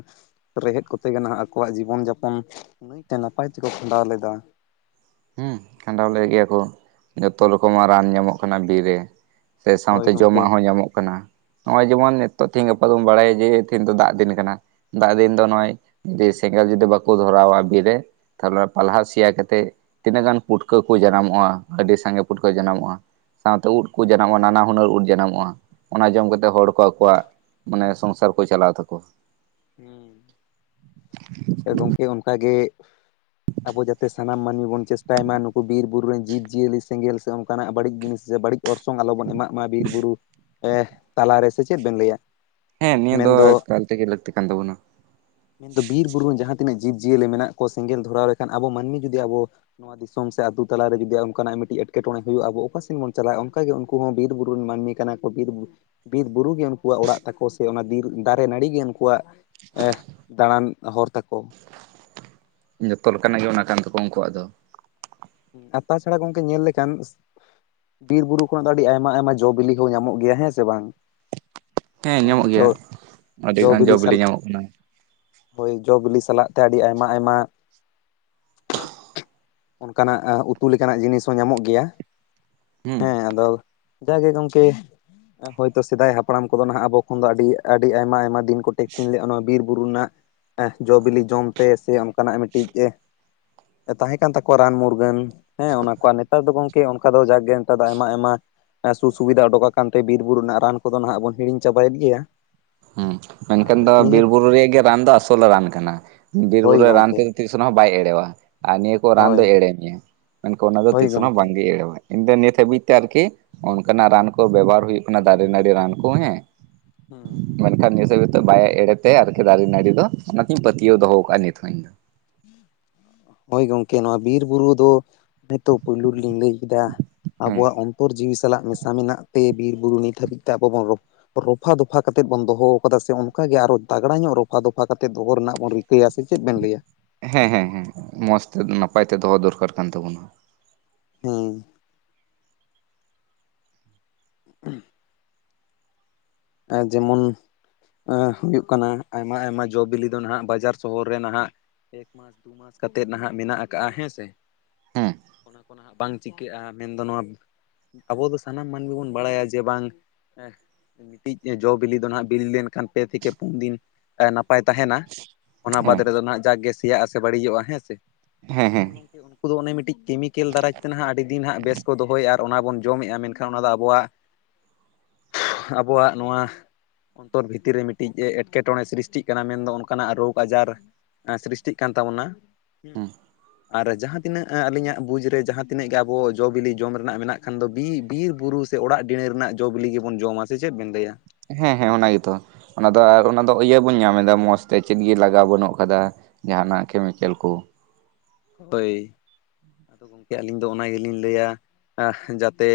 ᱨᱮᱦᱮᱫ ᱠᱚᱛᱮ ᱜᱮ ᱱᱟᱦᱟᱜ ᱟᱠᱚᱣᱟᱜ ᱡᱤᱵᱚᱱ ᱡᱟᱯᱚᱱ ᱱᱟᱭ ᱛᱮ ᱱᱟᱯᱟᱭ ᱛᱮᱠᱚ ᱠᱷᱟᱸᱰᱟᱣ ᱞᱮᱫᱟ᱾ ᱦᱩᱸ ᱠᱷᱟᱸᱰᱟᱣ ᱞᱮᱫ ᱜᱮᱭᱟ ᱠᱚ ᱡᱚᱛᱚ ᱨᱚᱠᱚᱢᱟᱜ ᱨᱟᱱ ᱧᱟᱢᱚᱜ ᱠᱟᱱᱟ ᱵᱤᱨ ᱨᱮ ᱥᱮ ᱦᱳᱭ ᱥᱟᱶᱛᱮ ᱡᱚᱢᱟᱜ ᱜᱚᱝᱠᱮ ᱦᱚᱸ ᱧᱟᱢᱚᱜ ᱠᱟᱱᱟ᱾ ᱱᱚᱜᱼᱚᱭ ᱡᱮᱢᱚᱱ ᱱᱤᱛᱚᱜ ᱛᱤᱦᱤᱧ ᱜᱟᱯᱟ ᱫᱚᱢ ᱵᱟᱲᱟᱭᱟ ᱡᱮ ᱛᱮᱦᱮᱧ ᱫᱚ ᱫᱟᱜ ᱫᱤᱱ ᱠᱟᱱᱟ᱾ ᱫᱟᱜ ᱫᱤᱱ ᱫᱚ ᱱᱚᱜᱼᱚᱭ ᱡᱩᱫᱤ ᱥᱮᱸᱜᱮᱞ ᱡᱩᱫᱤ ᱵᱟᱠᱚ ᱫᱷᱚᱨᱟᱣᱟ ᱵᱤᱨ ᱨᱮ ᱟᱨ ᱱᱚᱣᱟ ᱯᱟᱞᱦᱟ ᱥᱮᱭᱟ ᱠᱟᱛᱮᱫ ᱛᱤᱱᱟᱹᱜ ᱜᱟᱱ ᱯᱩᱴᱠᱟᱹ ᱠᱚ ᱡᱟᱱᱟᱢᱚᱜᱼᱟ ᱟᱹᱰᱤ ᱥᱟᱸᱜᱮ ᱯᱩᱴᱠᱟᱹ ᱡᱟᱱᱟᱢᱚᱜᱼᱟ ᱥᱟᱶᱛᱮ ᱩᱫ ᱠᱚ ᱡᱟᱱᱟᱢᱚᱜᱼᱟ ᱱᱟᱱᱟ ᱦᱩᱱᱟᱹᱨ ᱩᱫ ᱡᱟᱱᱟᱢᱚᱜᱼᱟ ᱚᱱᱟ ᱡᱚᱢ ᱠᱟᱛᱮᱫ ᱦᱚᱲ ᱠᱚ ᱟᱠᱚᱣᱟᱜ ᱢᱟᱱᱮ ᱥᱚᱝᱥᱟᱨ ᱠᱚ ᱪᱟᱞᱟᱣ ᱛᱟᱠᱚᱣᱟ᱾ ᱦᱮᱸ ᱜᱚᱢᱠᱮ ᱚᱱᱠᱟᱜ ᱜᱮ ᱟᱵᱚ ᱡᱟᱛᱮ ᱥᱟᱱᱟᱢ ᱢᱟᱹᱱᱢᱤ ᱵᱚᱱ ᱪᱮᱥᱴᱟᱭ ᱢᱟ ᱱᱩᱠᱩ ᱵᱤᱨ ᱵᱩᱨᱩ ᱨᱮᱱ ᱡᱤᱵᱽ ᱡᱤᱭᱟᱹᱞᱤ ᱥᱮᱸᱜᱮᱞ ᱥᱮ ᱚᱱᱠᱟᱱᱟᱜ ᱵᱟᱹᱲᱤᱡ ᱡᱤᱱᱤᱥ ᱥᱮ ᱵᱟᱹᱲᱤᱡ ᱚᱨᱥᱚᱝ ᱟᱞᱚᱵᱚᱱ ᱮᱢᱟᱜ ᱢᱟ ᱵᱤᱨ ᱵᱩᱨᱩ ᱛᱟᱞᱟᱨᱮ ᱥᱮ ᱪᱮᱫ ᱵᱮᱱ ᱞᱟᱹᱭᱟ᱾ ᱦᱮᱸ ᱱᱤᱭᱟᱹ ᱫᱚ ᱢᱮᱱᱫᱚ ᱮᱠᱟᱞ ᱛᱮᱜᱮ ᱞᱟᱹᱠᱛᱤ ᱠᱟᱱ ᱛᱟᱵᱚᱱᱟ᱾ ᱦᱮᱸ ᱡᱟᱦᱟᱸ ᱛᱤᱱᱟᱹᱜ ᱡᱤᱵᱽ ᱡᱤᱭᱟᱹᱞᱤ ᱢᱮᱱᱟᱜ ᱠᱚ ᱥᱮᱸᱜᱮᱞ ᱫᱷᱚᱨᱟᱣ ᱞᱮᱠᱷᱟᱱ ᱟᱵᱚ ᱢᱟᱹᱱᱢᱤ ᱡᱩᱫᱤ ᱟᱵᱚ ᱱᱚᱣᱟ ᱫᱤᱥᱚᱢ ᱥᱮ ᱟᱹᱛᱩ ᱛᱟᱞᱟᱨᱮ ᱡᱩᱫᱤ ᱚᱱᱠᱟᱱᱟᱜ ᱢᱤᱫᱴᱤᱡ ᱮᱴᱠᱮᱴᱚᱬᱮ ᱦᱩᱭᱩᱜᱼᱟ ᱟᱵᱚ ᱚᱠᱟ ᱥᱮᱫ ᱵᱚᱱ ᱪᱟᱞᱟᱜᱼᱟ ᱚᱱᱠᱩ ᱜᱮ ᱩᱱᱠᱩ ᱦᱚᱸ ᱦᱚ ᱵᱤᱨ ᱵᱩᱨᱩ ᱨᱮᱱ ᱢᱟᱹᱱᱢᱤ ᱠᱟᱱᱟ ᱵᱤᱨ ᱵᱤᱨ ᱵᱩᱨᱩ ᱜᱮ ᱩᱱᱠᱩᱣᱟᱜ ᱚᱲᱟᱜ ᱛᱟᱠᱚ ᱥᱮ ᱚᱱᱟ ᱵᱤᱨ ᱫᱟᱨᱮ ᱱᱟᱹᱲᱤ ᱜᱮ ᱩᱱᱠᱩᱣᱟᱜ ᱮ ᱫᱟᱬᱟᱱ ᱦᱚᱨ ᱛᱟᱠᱚ᱾ ᱡᱚᱛᱚ ᱞᱮᱠᱟᱱᱟᱜ ᱜᱮ ᱚᱱᱟ ᱠᱟᱱ ᱛᱟᱠᱚᱣᱟ ᱩᱱᱠᱩᱣᱟᱜ ᱫᱚ, ᱟᱨ ᱛᱟᱪᱷᱟᱲᱟ ᱜᱚᱝᱠᱮ ᱧᱮᱞ ᱞᱮᱠᱷᱟᱱ ᱵᱤᱨ ᱵᱩᱨᱩ ᱠᱷᱚᱱᱟᱜ ᱫᱚ ᱟᱹᱰᱤ ᱟᱭᱢᱟ ᱟᱭᱢᱟ ᱡᱚᱼ ᱵᱤᱞᱤ ᱦᱚᱸ ᱧᱟᱢᱚᱜ ᱜᱮᱭᱟ ᱦᱮᱸ ᱥᱮ ᱵᱟᱝ ᱦᱮᱸ ᱧᱟᱢᱚᱜ ᱜᱮᱭᱟ ᱟᱹᱰᱤᱜᱟᱱ ᱡᱚ ᱵᱤᱞᱤ ᱧᱟᱢᱚᱜ ᱠᱟᱱᱟ ᱦᱳᱭ ᱡᱚ ᱵᱤᱞᱤ ᱥᱟᱞᱟᱜ ᱛᱮ ᱟᱹᱰᱤ ᱟᱭᱢᱟ ᱟᱭᱢᱟ, ᱚᱱᱠᱟᱱᱟᱜ ᱩᱛᱩ ᱞᱮᱠᱟᱱᱟᱜ ᱡᱤᱱᱤᱥ ᱦᱚᱸ ᱧᱟᱢᱚᱜ ᱜᱮᱭᱟ ᱦᱩᱸ ᱦᱮᱸ ᱟᱫᱚ, ᱡᱟᱜᱮ ᱜᱚᱝᱠᱮ ᱦᱳᱭᱛᱳ ᱥᱮᱫᱟᱭ ᱦᱟᱯᱲᱟᱢ ᱠᱚᱫᱚ ᱱᱟᱦᱟᱜ ᱟᱵᱚ ᱠᱷᱚᱱ ᱫᱚ ᱟᱹᱰᱤ ᱟᱹᱰᱤ ᱟᱭᱢᱟ ᱟᱭᱢᱟ ᱫᱤᱱ ᱠᱚᱴᱮᱠᱥᱤᱱ ᱞᱮᱫᱼᱟ ᱱᱚᱣᱟ ᱵᱤᱨ ᱵᱩᱨᱩ ᱨᱮᱱᱟᱜ ᱮ ᱡᱚ ᱵᱤᱞᱤ ᱡᱚᱢᱛᱮ ᱥᱮ ᱠᱟᱱᱟᱜ ᱢᱤᱫᱴᱤᱡ ᱮ ᱛᱟᱦᱮᱸ ᱠᱟᱱ ᱛᱟᱠᱚ ᱠᱚ ᱨᱟᱱ ᱢᱩᱨᱜᱟᱹᱱ ᱦᱮᱸ ᱚᱱᱟ ᱠᱚ ᱱᱮᱛᱟᱨ ᱫᱚ ᱜᱚᱝᱠᱮ ᱚᱱᱠᱟ ᱫᱚ ᱡᱟᱠᱜᱮ ᱱᱮᱛᱟᱨ ᱫᱚ ᱟᱭᱢᱟ ᱟᱭᱢᱟ ᱥᱩ ᱥᱩᱵᱤᱫᱷᱟ ᱚᱰᱩᱠ ᱟᱠᱟᱱᱛᱮ ᱵᱤᱨ ᱵᱩᱨᱩ ᱨᱮᱱᱟᱜ ᱨᱟᱱ ᱠᱚᱫᱚ ᱱᱟᱦᱟᱜ ᱵᱚᱱ ᱦᱤᱲᱧ ᱪᱟᱵᱟᱭᱮᱫ ᱜᱮᱭᱟ, ᱦᱩᱸ ᱢᱮᱱᱠᱷᱟᱱ ᱟᱨ ᱫᱚ ᱵᱤᱨ ᱱᱤᱦᱟᱹᱛ ᱵᱩᱨᱩ ᱨᱮᱭᱟᱜ ᱜᱮ ᱨᱟᱱ ᱫᱚ ᱟᱥᱚᱞ ᱨᱟᱱ ᱠᱟᱱᱟ ᱵᱤᱨ ᱵᱩᱨᱩ ᱦᱳᱭ ᱨᱟᱱ ᱜᱚᱝᱠᱮ ᱛᱮ ᱛᱤᱥ ᱨᱮᱦᱚᱸ ᱵᱟᱭ ᱮᱲᱮᱣᱟ ᱟᱨ ᱱᱤᱭᱟᱹ ᱠᱚ ᱨᱟᱱ ᱫᱚᱭ ᱦᱳᱭ ᱮᱲᱮ ᱢᱮᱭᱟ ᱢᱮᱱᱠᱷᱟᱱ ᱚᱱᱟ ᱫᱚ ᱦᱳᱭ ᱛᱤᱥ ᱨᱮᱦ ᱦᱚᱸ ᱜᱚᱢᱠᱮ ᱵᱟᱝᱜᱮ ᱮᱲᱮᱟᱭ ᱤᱧ ᱫᱚ ᱱᱤᱛ ᱦᱟᱹᱵᱤᱡ ᱛᱮ ᱟᱨᱠᱤ ᱚᱱᱠᱟᱱᱟᱜ ᱨᱟᱱ ᱠᱚ ᱵᱮᱵᱚᱦᱟᱨ ᱦᱩᱭᱩᱜ ᱠᱟᱱᱟ ᱫᱟᱨᱮ ᱱᱟᱹᱲᱤ ᱨᱟᱱ ᱠᱚ ᱦᱮᱸ ᱦᱮᱸ ᱢᱮᱱᱠᱷᱟᱱ [unintelligible] ᱜᱮᱛᱚ ᱵᱟᱭ ᱮᱲᱮᱛᱮ ᱟᱨᱠᱤ ᱫᱟᱨᱮ ᱱᱟᱹᱲᱤ ᱫᱚ ᱚᱱᱟᱛᱮᱧ ᱯᱟᱹᱛᱭᱟᱹᱣ ᱫᱚᱦᱚ ᱠᱟᱜᱼᱟ ᱱᱤᱛᱦᱚ [unintelligible] ᱦᱳᱭ ᱜᱚᱝᱠᱮ ᱱᱚᱣᱟ ᱵᱤᱨ ᱵᱩᱨᱩ ᱫᱚ ᱱᱤᱛᱳ ᱯᱳᱭᱞᱳ ᱨᱮᱞᱤᱧ ᱞᱟᱹᱭ ᱠᱮᱫᱟ ᱦᱮᱸ ᱟᱵᱚᱣᱟᱜ ᱚᱱᱛᱚᱨ ᱡᱤᱣᱤ ᱥᱟᱞᱟᱜ ᱢᱮᱥᱟ ᱢᱮᱱᱟᱜ ᱛᱮ ᱵᱤᱨᱵᱩᱨᱩ ᱱᱤᱛ ᱦᱟᱹᱵᱤᱡ ᱛᱮ ᱟᱵᱚ ᱵᱚᱱ ᱨᱚᱯ ᱨᱚᱯᱷᱟ ᱫᱚᱯᱷᱟ ᱠᱟᱛᱮᱫ ᱵᱚᱱ ᱫᱚᱦᱚ ᱠᱟᱫᱟ ᱥᱮ ᱚᱱᱠ ᱜᱮ ᱟᱨᱚ ᱛᱟᱜᱲᱟᱧᱚᱜ ᱧᱚᱜ ᱨᱚᱯᱷᱟ ᱫᱚᱯᱷᱟ ᱠᱟᱛᱮ ᱫᱚᱦᱚ ᱨᱮᱱᱟᱜ ᱵᱚᱱ ᱨᱤᱠ ᱭᱟ ᱥᱮ ᱪᱮᱫ? ᱵᱮᱱ ᱞᱟᱹᱭᱟ ᱾ ᱦᱮᱸ ᱦᱮᱸ ᱦᱮᱸ ᱢᱚᱸᱡᱽ ᱛᱮ ᱱᱟᱯᱟᱭ ᱛᱮ ᱫᱚᱦᱚ ᱫᱚᱨᱠᱟᱨ ᱠᱟᱱ ᱛᱟᱵᱚᱱᱟ ᱾ ᱦᱮᱸ [inaudible] ᱟᱻ ᱡᱮᱢᱚᱱ, ᱟᱸᱦ ᱦᱩᱭᱩᱜ ᱠᱟᱱᱟ ᱟᱭᱢᱟ ᱟᱭᱢᱟ ᱡᱚ ᱵᱤᱞᱤ ᱫᱚ ᱱᱟᱦᱟᱜ ᱵᱟᱡᱟᱨ ᱥᱚᱦᱚᱨ ᱨᱮ ᱱᱟᱦᱟᱜ ᱢᱟᱥ ᱫᱩ ᱢᱟᱥ ᱠᱟᱛᱮᱫ ᱱᱟᱦᱟᱜ ᱢᱮᱱᱟᱜ ᱟᱠᱟᱫᱼᱟ ᱦᱮᱸ ᱥᱮ᱾ ᱦᱮᱸ ᱚᱱᱟ ᱠᱚ ᱱᱟᱦᱟᱜ ᱵᱟᱝ ᱪᱤᱠᱟᱹᱜᱼᱟ ᱢᱮᱱᱫᱚ ᱱᱚᱣᱟ ᱟᱵᱚ ᱫᱚ ᱥᱟᱱᱟᱢ ᱢᱟᱹᱱᱢᱤ ᱵᱚᱱ ᱵᱟᱲᱟᱭᱟ ᱡᱮ ᱵᱟᱝ ᱦᱮᱸᱦ, ᱢᱤᱫᱴᱤᱡ ᱡᱚ ᱵᱤᱞᱤ ᱫᱚ ᱱᱟᱦᱟᱸᱜ ᱵᱤᱞᱤ ᱞᱮᱱᱠᱷᱟᱱ ᱯᱮ ᱛᱷᱮᱠᱮ ᱯᱩᱱ ᱫᱤᱱ ᱱᱟᱯᱟᱭ ᱛᱟᱦᱮᱱᱟ ᱚᱱᱟ ᱵᱟᱫᱽ ᱦᱮᱸ ᱨᱮᱫᱚ ᱦᱟᱜ ᱡᱟᱠ ᱜᱮ ᱥᱮᱭᱟᱜ ᱟ ᱥᱮ ᱵᱟᱹᱲᱤᱡᱚᱜᱼᱟ ᱦᱮᱸ ᱥᱮ ᱦᱮᱸ ᱦᱮᱸ ᱢᱮᱱᱠᱷᱟᱱ ᱦᱮᱸ ᱜᱚᱝᱠᱮ ᱩᱱᱠᱩ ᱫᱚ ᱚᱱᱮ ᱢᱤᱫᱴᱤᱡ ᱠᱮᱢᱤᱠᱮᱞ ᱫᱟᱨᱟᱡᱽ ᱛᱮ ᱦᱟᱸᱜ ᱟᱹᱰᱤ ᱫᱤᱱ ᱦᱟᱸᱜ ᱵᱮᱥ ᱠᱚ ᱫᱚᱦᱚᱭᱮᱫ ᱟᱨ ᱚᱱᱟ ᱵᱚᱱ ᱡᱚᱢᱮᱫᱼᱟ ᱢᱮᱱᱠᱷᱟᱱ ᱚᱱᱟ ᱫᱚ ᱟᱵᱚᱣᱟᱜ ᱟᱵᱚᱣᱟᱜ ᱱᱚᱣᱟ ᱚᱱᱛᱚᱨ ᱵᱷᱤᱛᱤᱨ ᱨᱮ ᱢᱤᱫᱴᱤᱡ ᱮᱴᱠᱮᱴᱚᱬᱮ ᱥᱨᱤᱥᱴᱤᱜ ᱠᱟᱱᱟ ᱢᱮᱱᱫᱚ ᱚᱱᱠᱟᱱᱟᱜ ᱨᱳᱜᱽ ᱟᱡᱟᱨ ᱮᱸ ᱥᱨᱤᱥᱴᱤᱜ ᱠᱟᱱ ᱛᱟᱵᱚᱱᱟ ᱾ ᱦᱮᱸ ᱦᱮᱸ [inaudible] ᱟᱨ ᱡᱟᱦᱟᱸ ᱛᱤᱱᱟᱹᱜ ᱟᱹᱞᱤᱧᱟᱜ ᱵᱩᱡᱽ ᱨᱮ ᱡᱟᱦᱟᱸ ᱛᱤᱱᱟᱹᱜ ᱜᱮ ᱟᱵᱚ ᱡᱚ ᱵᱤᱞᱤ ᱡᱚᱢ ᱨᱮᱱᱟᱜ ᱢᱮᱱᱟᱜ ᱠᱷᱟᱱ ᱫᱚ ᱵᱤ ᱵᱤᱨ ᱵᱩᱨᱩ ᱥᱮ ᱚᱲᱟᱜ ᱰᱤᱺᱬᱟᱹ ᱨᱮᱱᱟᱜ ᱡᱚ ᱵᱤᱞᱤ ᱜᱮᱵᱚᱱ ᱡᱚᱢᱟ ᱥᱮ ᱪᱮᱫ ᱵᱮᱱ ᱞᱟᱹᱭᱟ? ᱦᱮᱸ ᱦᱮᱸ ᱚᱱᱟ ᱜᱮᱛᱚ ᱚᱱᱟᱫᱚ ᱚᱱᱟ ᱫᱚ ᱤᱭᱟᱹ ᱵᱚᱱ ᱧᱟᱢ ᱮᱫᱟ ᱢᱚᱸᱥᱽ ᱛᱮ ᱪᱮᱫ ᱜᱮ ᱞᱟᱜᱟᱣ ᱵᱟᱹᱱᱩᱜ ᱟᱠᱟᱫᱟ᱾ ᱡᱟᱦᱟᱱᱟᱜ ᱠᱮᱢᱤᱠᱮᱞ ᱠᱚ, ᱦᱳᱭ ᱫᱚ ᱜᱚᱝᱠᱮ ᱟᱹᱞᱤᱧ ᱫᱚ ᱚᱱᱟ ᱜᱮᱞᱤᱧ ᱞᱟᱹᱭᱟ ᱟᱸᱦ ᱡᱟᱛᱮ,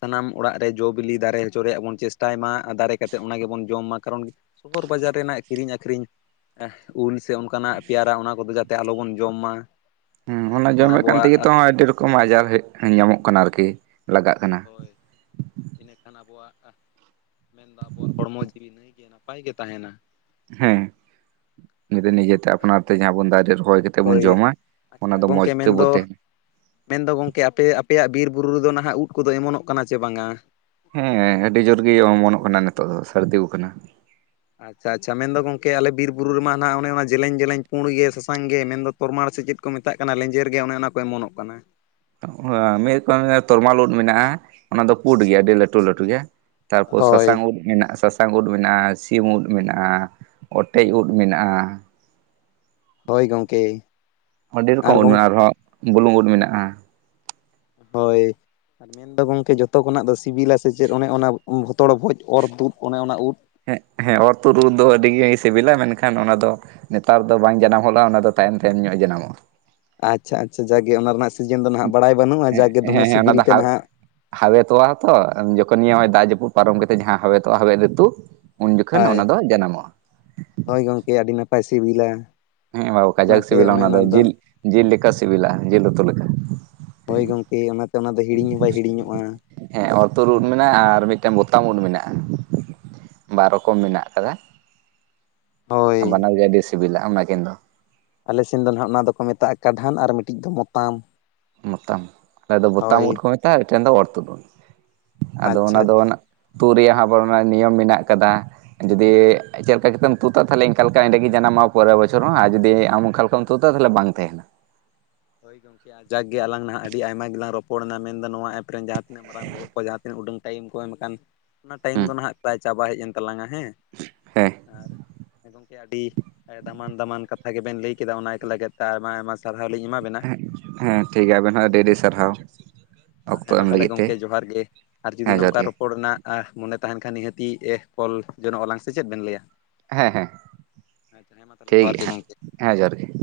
ᱥᱟᱱᱟᱢ ᱚᱲᱟᱜ ᱨᱮ ᱡᱚ ᱵᱤᱞᱤ ᱫᱟᱨᱮ ᱦᱚᱪᱚ ᱨᱮᱭᱟᱜ ᱵᱚᱱ ᱪᱮᱥᱴᱟᱭ ᱢᱟ᱾ ᱫᱟᱨᱮ ᱠᱟᱛᱮᱫ ᱚᱱᱟ ᱜᱮᱵᱚᱱ ᱡᱚᱢ ᱢᱟ ᱠᱟᱨᱚᱱ ᱥᱚᱫᱚᱨ ᱵᱟᱡᱟᱨ ᱨᱮᱱᱟᱜ ᱠᱤᱨᱤᱧ ᱟᱹᱠᱷᱨᱤᱧ ᱮᱦ ᱩᱞ ᱥᱮ ᱚᱱᱠᱟᱱᱟᱜ ᱛᱮᱭᱟᱨᱟ ᱚᱱᱟ ᱠᱚᱫᱚ ᱡᱟᱛᱮ ᱟᱞᱚᱵᱚᱱ ᱡᱚᱢ ᱢᱟ ᱾ ᱦᱮᱸ ᱚᱱᱟ ᱡᱚᱢᱮᱫ ᱠᱟᱱ ᱛᱮᱜᱮ ᱛᱚ ᱟᱹᱰᱤ ᱨᱚᱠᱚᱢ ᱟᱡᱟᱨ ᱦᱮᱜ ᱧᱟᱢᱚᱜ ᱠᱟᱱᱟ ᱟᱨᱠᱤ ᱞᱟᱜᱟᱜ ᱠᱟᱱᱟ ᱾ ᱦᱳᱭ ᱤᱱᱟᱹᱠᱷᱟᱱ ᱟᱵᱚᱣᱟᱜ ᱢᱮᱱᱫᱚ ᱟᱵᱚᱣᱟᱜ ᱦᱚᱲᱢᱚ ᱡᱤᱣᱤ ᱱᱟᱹᱭ ᱜᱮ ᱱᱟᱯᱟᱭ ᱜᱮ ᱛᱟᱦᱮᱱᱟ ᱾ ᱦᱮᱸ ᱱᱤᱡᱮᱛᱮ ᱟᱯᱱᱟᱨ ᱛᱮ ᱡᱟᱦᱟᱸ ᱵᱚᱱ ᱫᱟᱨᱮ ᱨᱚᱦᱚᱭ ᱮᱫ ᱛᱮᱵᱚᱱ ᱦᱳᱭ ᱡᱚᱢᱟ ᱟᱪᱪᱷᱟ ᱚᱱᱟ ᱫᱚ ᱢᱚᱸᱡᱽ ᱜᱚᱝᱠᱮ ᱛᱮᱵᱚ ᱢᱮᱱᱫᱚ ᱛᱟᱦᱮᱱ ᱢᱮᱱᱫᱚ ᱜᱚᱝᱠᱮ ᱟᱯᱮ ᱟᱯᱮᱭᱟᱜ ᱵᱤᱨ ᱵᱩᱨᱩ ᱨᱮᱫᱚ ᱱᱟᱦᱟᱜ ᱩᱫ ᱠᱚᱫᱚ ᱮᱢᱚᱱᱚᱜ ᱠᱟᱱᱟ ᱪᱮ ᱵᱟᱝᱼᱟ? ᱦᱮᱸ ᱟᱹᱰᱤ ᱡᱳᱨ ᱜᱮ ᱚᱢᱚᱱᱚᱜ ᱠᱟᱱᱟ ᱱᱤᱛᱚᱜ ᱫᱚ ᱥᱟᱹᱨᱫᱤ ᱟᱠᱟᱱᱟ ᱾ ᱟᱪᱪᱷᱟ ᱟᱪᱪᱷᱟ ᱢᱮᱱᱫᱚ ᱜᱚᱝᱠᱮ ᱟᱞᱮ ᱵᱤᱨ ᱵᱩᱨᱩ ᱨᱮᱢᱟ ᱦᱟᱱᱟ ᱚᱱᱮ ᱚᱱᱟ ᱡᱮᱞᱮᱧ ᱡᱮᱞᱮᱧ ᱯᱩᱸᱰ ᱜᱮ ᱥᱟᱥᱟᱝ ᱜᱮ ᱢᱮᱱᱫᱚ ᱛᱚᱨᱚᱢᱟᱲ ᱥᱮ ᱪᱮᱫ ᱠᱚ ᱢᱮᱛᱟᱜ ᱠᱟᱱᱟ ᱞᱮᱸᱡᱮᱨ ᱜᱮ ᱚᱱᱮ ᱚᱱᱟ ᱠᱚ ᱮᱢᱚᱱᱚᱜ ᱠᱟᱱᱟ ᱾ ᱚᱸᱦ ᱢᱤᱫ ᱨᱚᱠᱚᱢ ᱛᱚᱨᱢᱟᱲ ᱩᱫ ᱢᱮᱱᱟᱜᱼᱟ, ᱚᱱᱟ ᱫᱚ ᱯᱩᱸᱰ ᱜᱮᱭᱟ ᱟᱹᱰᱤ ᱞᱟᱹᱴᱩ ᱞᱟᱹᱴᱩ ᱜᱮᱭᱟ ᱾ ᱛᱟᱨᱯᱚᱨ ᱥᱟᱥᱟᱝ ᱦᱳᱭ ᱩᱞ ᱢᱮᱱᱟᱜᱼᱟ ᱥᱟᱥᱟᱝ, ᱥᱟᱝ ᱩᱫ ᱢᱮᱱᱟᱜᱼᱟ ᱥᱤᱢ ᱩᱫ ᱢᱮᱱᱟᱜᱼᱟ ᱚᱴᱮᱡ ᱩᱫ ᱢᱮᱱᱟᱜᱼᱟ ᱾ ᱦᱳᱭ ᱜᱚᱝᱠᱮ᱾ ᱟᱹᱰᱤ ᱨᱚᱠᱚᱢ ᱟᱨ ᱩᱫ ᱜᱚᱝ ᱢᱮᱱᱟᱜᱼᱟ ᱟᱨᱦᱚᱸ ᱵᱩᱞᱩᱝ ᱩᱫ ᱢᱮᱱᱟᱜᱼᱟ᱾ ᱦᱳᱭ [inaudible] ᱢᱮᱱᱫᱚ ᱜᱚᱝᱠᱮ ᱡᱷᱚᱛᱚ ᱠᱷᱚᱱᱟᱜ ᱫᱚ ᱥᱤᱵᱤᱞᱟ ᱥᱮ ᱪᱮᱫ ᱚᱱᱮ ᱚᱱᱟ ᱵᱷᱚᱛᱚᱲ ᱵᱷᱚᱡ ᱚᱨ ᱛᱩᱫ ᱚᱱᱮ ᱚᱱᱟ ᱩᱫ ᱦᱮᱸ ᱦᱮᱸ ᱚᱨ ᱛᱩᱫ ᱩᱫ ᱫᱚ ᱟᱹᱰᱤ ᱜᱮ ᱥᱤᱵᱤᱞᱟ ᱢᱮᱱᱠᱷᱟᱱ ᱚᱱᱟ ᱫᱚ ᱱᱮᱛᱟᱨ ᱫᱚ ᱵᱟᱝ ᱡᱟᱱᱟᱢ ᱦᱚᱜᱼᱟ ᱚᱱᱟ ᱫᱚ ᱛᱟᱭᱚᱢ ᱛᱟᱭᱚᱢ ᱧᱚᱜ ᱮ ᱡᱟᱱᱟᱢᱚᱜᱼᱟ ᱾ ᱟᱪᱪᱷᱟ ᱟᱪᱪᱷᱟ ᱡᱟᱜᱮ ᱚᱱᱟ ᱨᱮᱱᱟᱜ ᱥᱤᱡᱟ. ᱱ ᱫᱚ ᱱᱟᱦᱟᱜ ᱵᱟᱲᱟᱭ ᱵᱟᱹᱱᱩᱜᱼᱟ ᱡᱟᱜᱮ ᱫᱚᱢᱮ ᱥᱤᱵᱤᱞ ᱛᱮ ᱱᱟᱦᱟᱜ, ᱦᱟᱣᱮᱫ ᱛᱚᱜᱼᱟ ᱛᱚ ᱡᱚᱠᱷᱚᱱ ᱱᱤᱭᱟᱹ ᱱᱟᱜ ᱫᱟᱜ ᱡᱟᱹᱯᱩᱫ ᱯᱟᱨᱚᱢ ᱠᱟᱛᱮᱜ ᱡᱟᱦᱟᱸ ᱦᱟᱸ ᱦᱟᱣᱮᱫ ᱛᱚᱜᱼᱟ ᱦᱟᱣᱮᱫ ᱨᱤᱛᱩ ᱩᱱ ᱡᱚᱠᱷᱚᱱ ᱦᱳᱭ ᱚᱱᱟ ᱫᱚ ᱡᱟᱱᱟᱢᱚᱜᱼᱟ᱾ ᱦᱳᱭ ᱜᱚᱝᱠᱮ ᱟᱹᱰᱤ ᱱᱟᱯᱟᱭ, ᱯᱟᱭ ᱥᱤᱵᱤᱞᱟ ᱦᱮᱸ ᱵᱟ ᱵᱟᱠᱟᱡ ᱥᱤᱵᱤᱞᱟ, ᱚᱱᱟ ᱫᱚ ᱡᱤᱞ ᱡᱤᱞ ᱞᱮᱠᱟ ᱥᱤᱵᱤᱞᱟ ᱡᱤᱞ ᱩᱛᱩ ᱞᱮᱠᱟ ᱾ ᱦᱳᱭ ᱜᱚᱢᱠᱮ ᱚᱱᱟᱛᱮ ᱚᱱᱟ ᱫᱚ ᱦᱤᱲᱤᱧ ᱦᱚᱸ ᱵᱟᱭ ᱦᱤᱲᱤᱧᱚᱜᱼᱟ ᱦᱮᱸ ᱚᱨ ᱛᱩᱫ ᱾ ᱩᱫ ᱦᱮᱸ ᱢᱮᱱᱟᱜᱼᱟ ᱟᱨ ᱢᱤᱫ ᱴᱮᱱ ᱵᱳᱚᱛᱟᱢᱚᱱ ᱢᱮᱱᱟᱜᱼᱟ ᱵᱟᱨ ᱨᱚᱠᱚᱢ ᱢᱮᱱᱟᱜ ᱟᱠᱟᱫᱟ ᱦᱳᱭ ᱵᱟᱱᱟᱣ ᱜᱮ ᱟᱹᱰᱤ ᱥᱤᱵᱤᱞᱟ ᱚᱱᱟ ᱠᱤᱱ ᱫᱚ ᱟᱞᱮ ᱥᱮᱱ ᱫᱚ ᱱᱟᱦᱟᱜ ᱚᱱᱟ ᱫᱚᱠᱚ ᱢᱮᱛᱟᱜᱼᱟ ᱠᱟᱰᱷᱟᱱ ᱟᱨ ᱢᱤᱫᱴᱤᱡ ᱫᱚ ᱢᱚᱛᱟᱢ ᱢᱚᱛᱟᱢ ᱟᱞᱮ ᱫᱚ ᱵᱚᱛᱟᱢ ᱩᱫ ᱦᱳᱭ ᱠᱚ ᱢᱮᱛᱟᱜᱼᱟ ᱢᱤᱫᱴᱮᱱ ᱫᱚ ᱚᱨ ᱛᱩᱫ ᱩᱫ ᱟᱫᱚ ᱚᱱᱟ ᱟᱪᱪᱷᱟ ᱫᱚ ᱟᱪᱪᱷᱟ ᱛᱩᱜ ᱨᱮᱭᱟᱜ ᱦᱚᱸ ᱟᱵᱟᱨ ᱚᱱᱟ ᱱᱤᱭᱚᱢ ᱢᱮᱱᱟᱜ ᱠᱟᱫᱟ ᱡᱩᱫᱤ ᱪᱮᱫ ᱞᱮᱠᱟ ᱠᱟᱛᱮᱢ ᱛᱩᱫ ᱛᱟᱦᱚᱞᱮ ᱤᱱᱠᱟ ᱞᱮᱠᱟ ᱚᱸᱰᱮ ᱜᱮ ᱡᱟᱱᱟᱢᱢᱚᱜᱼ ᱟ ᱯᱚᱨᱮᱨ ᱵᱚᱪᱷᱚᱨ ᱦᱚᱸ ᱟᱨ ᱡᱩᱫᱤ ᱟᱢᱚᱱᱠᱟ ᱞᱮᱠᱷᱟ ᱛᱩᱫᱟ ᱛᱟᱦᱚᱞᱮ ᱵᱟᱝ ᱛᱟᱦᱮᱱᱟ ᱦᱳᱭ ᱜᱚᱝᱠᱮ ᱟᱡᱟᱠ ᱜᱮ ᱟᱞᱟᱝ ᱱᱟᱦᱟᱜ ᱟᱹᱰᱤ ᱟᱭᱢᱟ ᱜᱮᱞᱟᱝ ᱨᱚᱯᱚᱲᱮᱱᱟ ᱢᱮᱱᱫᱚ ᱱᱚᱣᱟ ᱮᱯᱨᱮ ᱨᱮᱱ ᱡᱟᱦᱟᱸ ᱛᱤᱱᱟᱹᱜ ᱢᱟᱨᱟᱝ ᱵᱚᱦᱚᱜ ᱠᱚ ᱡᱟᱦᱟᱸ ᱛᱤᱱᱟᱹᱜ ᱩᱰᱟᱹᱝ ᱴᱟᱭᱤᱢ ᱠᱚ ᱮᱢ ᱠᱟᱱ ᱚᱱᱟ ᱴᱟᱭᱤᱢ ᱦᱩᱸ ᱫᱚ ᱱᱟᱦᱟᱜ ᱯᱨᱟᱭ ᱪᱟᱵᱟ ᱦᱮᱡ ᱮᱱ ᱛᱟᱞᱟᱝᱟ ᱦᱮᱸ ᱦᱮᱸ ᱟᱨ ᱟᱹᱰᱤ ᱫᱟᱢᱟᱱ ᱫᱟᱢᱟᱱ ᱠᱟᱛᱷᱟ ᱜᱮᱵᱮᱱ ᱞᱟᱹᱭ ᱠᱮᱫᱟ ᱚᱱᱟ ᱞᱟᱹᱜᱤᱫ ᱛᱮ ᱟᱭᱢᱟ ᱟᱭᱢᱟ ᱥᱟᱨᱦᱟᱣ ᱞᱤᱧ ᱮᱢᱟ ᱵᱮᱱᱟ ᱦᱮᱸ ᱴᱷᱤᱠ ᱜᱮᱭᱟ ᱟᱵᱮᱱ ᱦᱚᱸ ᱟᱹᱰᱤ ᱟᱹᱰᱤ ᱥᱟᱨᱦᱟᱣ ᱚᱠᱛᱚ ᱦᱮᱸ ᱢᱟ ᱮᱢ ᱛᱟᱦᱚᱞᱮ ᱞᱟᱹᱜᱤᱫ ᱛᱮ ᱜᱚᱢᱠᱮ ᱡᱚᱦᱟᱨ ᱜᱮ ᱟᱨ ᱡᱩᱫᱤ ᱦᱮᱸ ᱡᱚᱦᱟᱨ ᱱᱚᱝᱠᱟ ᱨᱚ ᱜᱮ ᱨᱚᱯᱚᱲ ᱨᱮᱱᱟᱜ ᱢᱚᱱᱮ ᱛᱟᱦᱮᱱ ᱠᱷᱟᱱ ᱱᱤᱦᱟᱹᱛᱤ ᱮ ᱠᱚᱞ ᱡᱚᱱᱚᱜ ᱟᱞᱟᱝ ᱥᱮ ᱪᱮᱫ ᱵᱮᱱ ᱞᱟᱹᱭᱟ ᱦᱮᱸ ᱦᱮᱸ ᱟᱪᱪᱷᱟ ᱦᱮᱸ ᱢᱟ ᱛᱟᱦᱚᱞᱮ ᱴᱷᱤᱠ ᱡᱚᱦᱟᱨ ᱜᱮᱭᱟ ᱜᱮ ᱦᱟᱸᱜ ᱜᱚᱝᱠᱮ ᱦᱮᱸ ᱡᱚᱦᱟᱨ ᱜᱮ